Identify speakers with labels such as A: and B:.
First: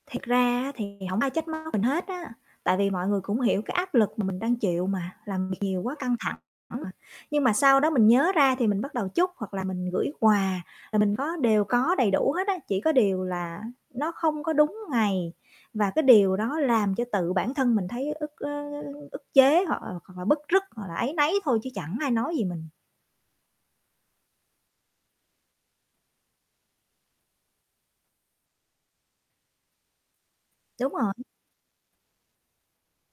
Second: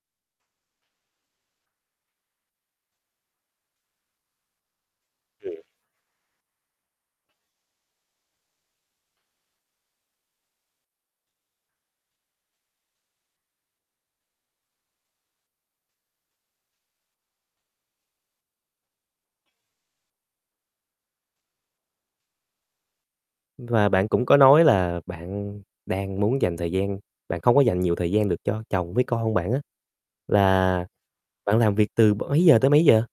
A: Thiệt ra á thì hổng ai trách móc mình hết á, tại vì mọi người cũng hiểu cái áp lực mà mình đang chịu mà, làm việc
B: Ừm.
A: nhiều quá căng thẳng mà. Nhưng mà sau đó mình nhớ ra thì mình bắt đầu chúc hoặc là mình gửi quà, là mình có đều có đầy đủ hết á, chỉ có điều là nó không có đúng ngày và cái điều đó làm cho tự bản thân mình thấy ức, ơ, ơ, ức chế hoặc là hoặc là bứt rứt, hoặc là áy náy thôi chứ chẳng ai nói gì mình.
B: Và bạn cũng có nói là bạn đang muốn dành thời gian bạn không có dành nhiều thời gian được cho chồng với con bạn á, là
A: Đúng rồi.
B: bạn làm việc từ b mấy giờ tới mấy giờ?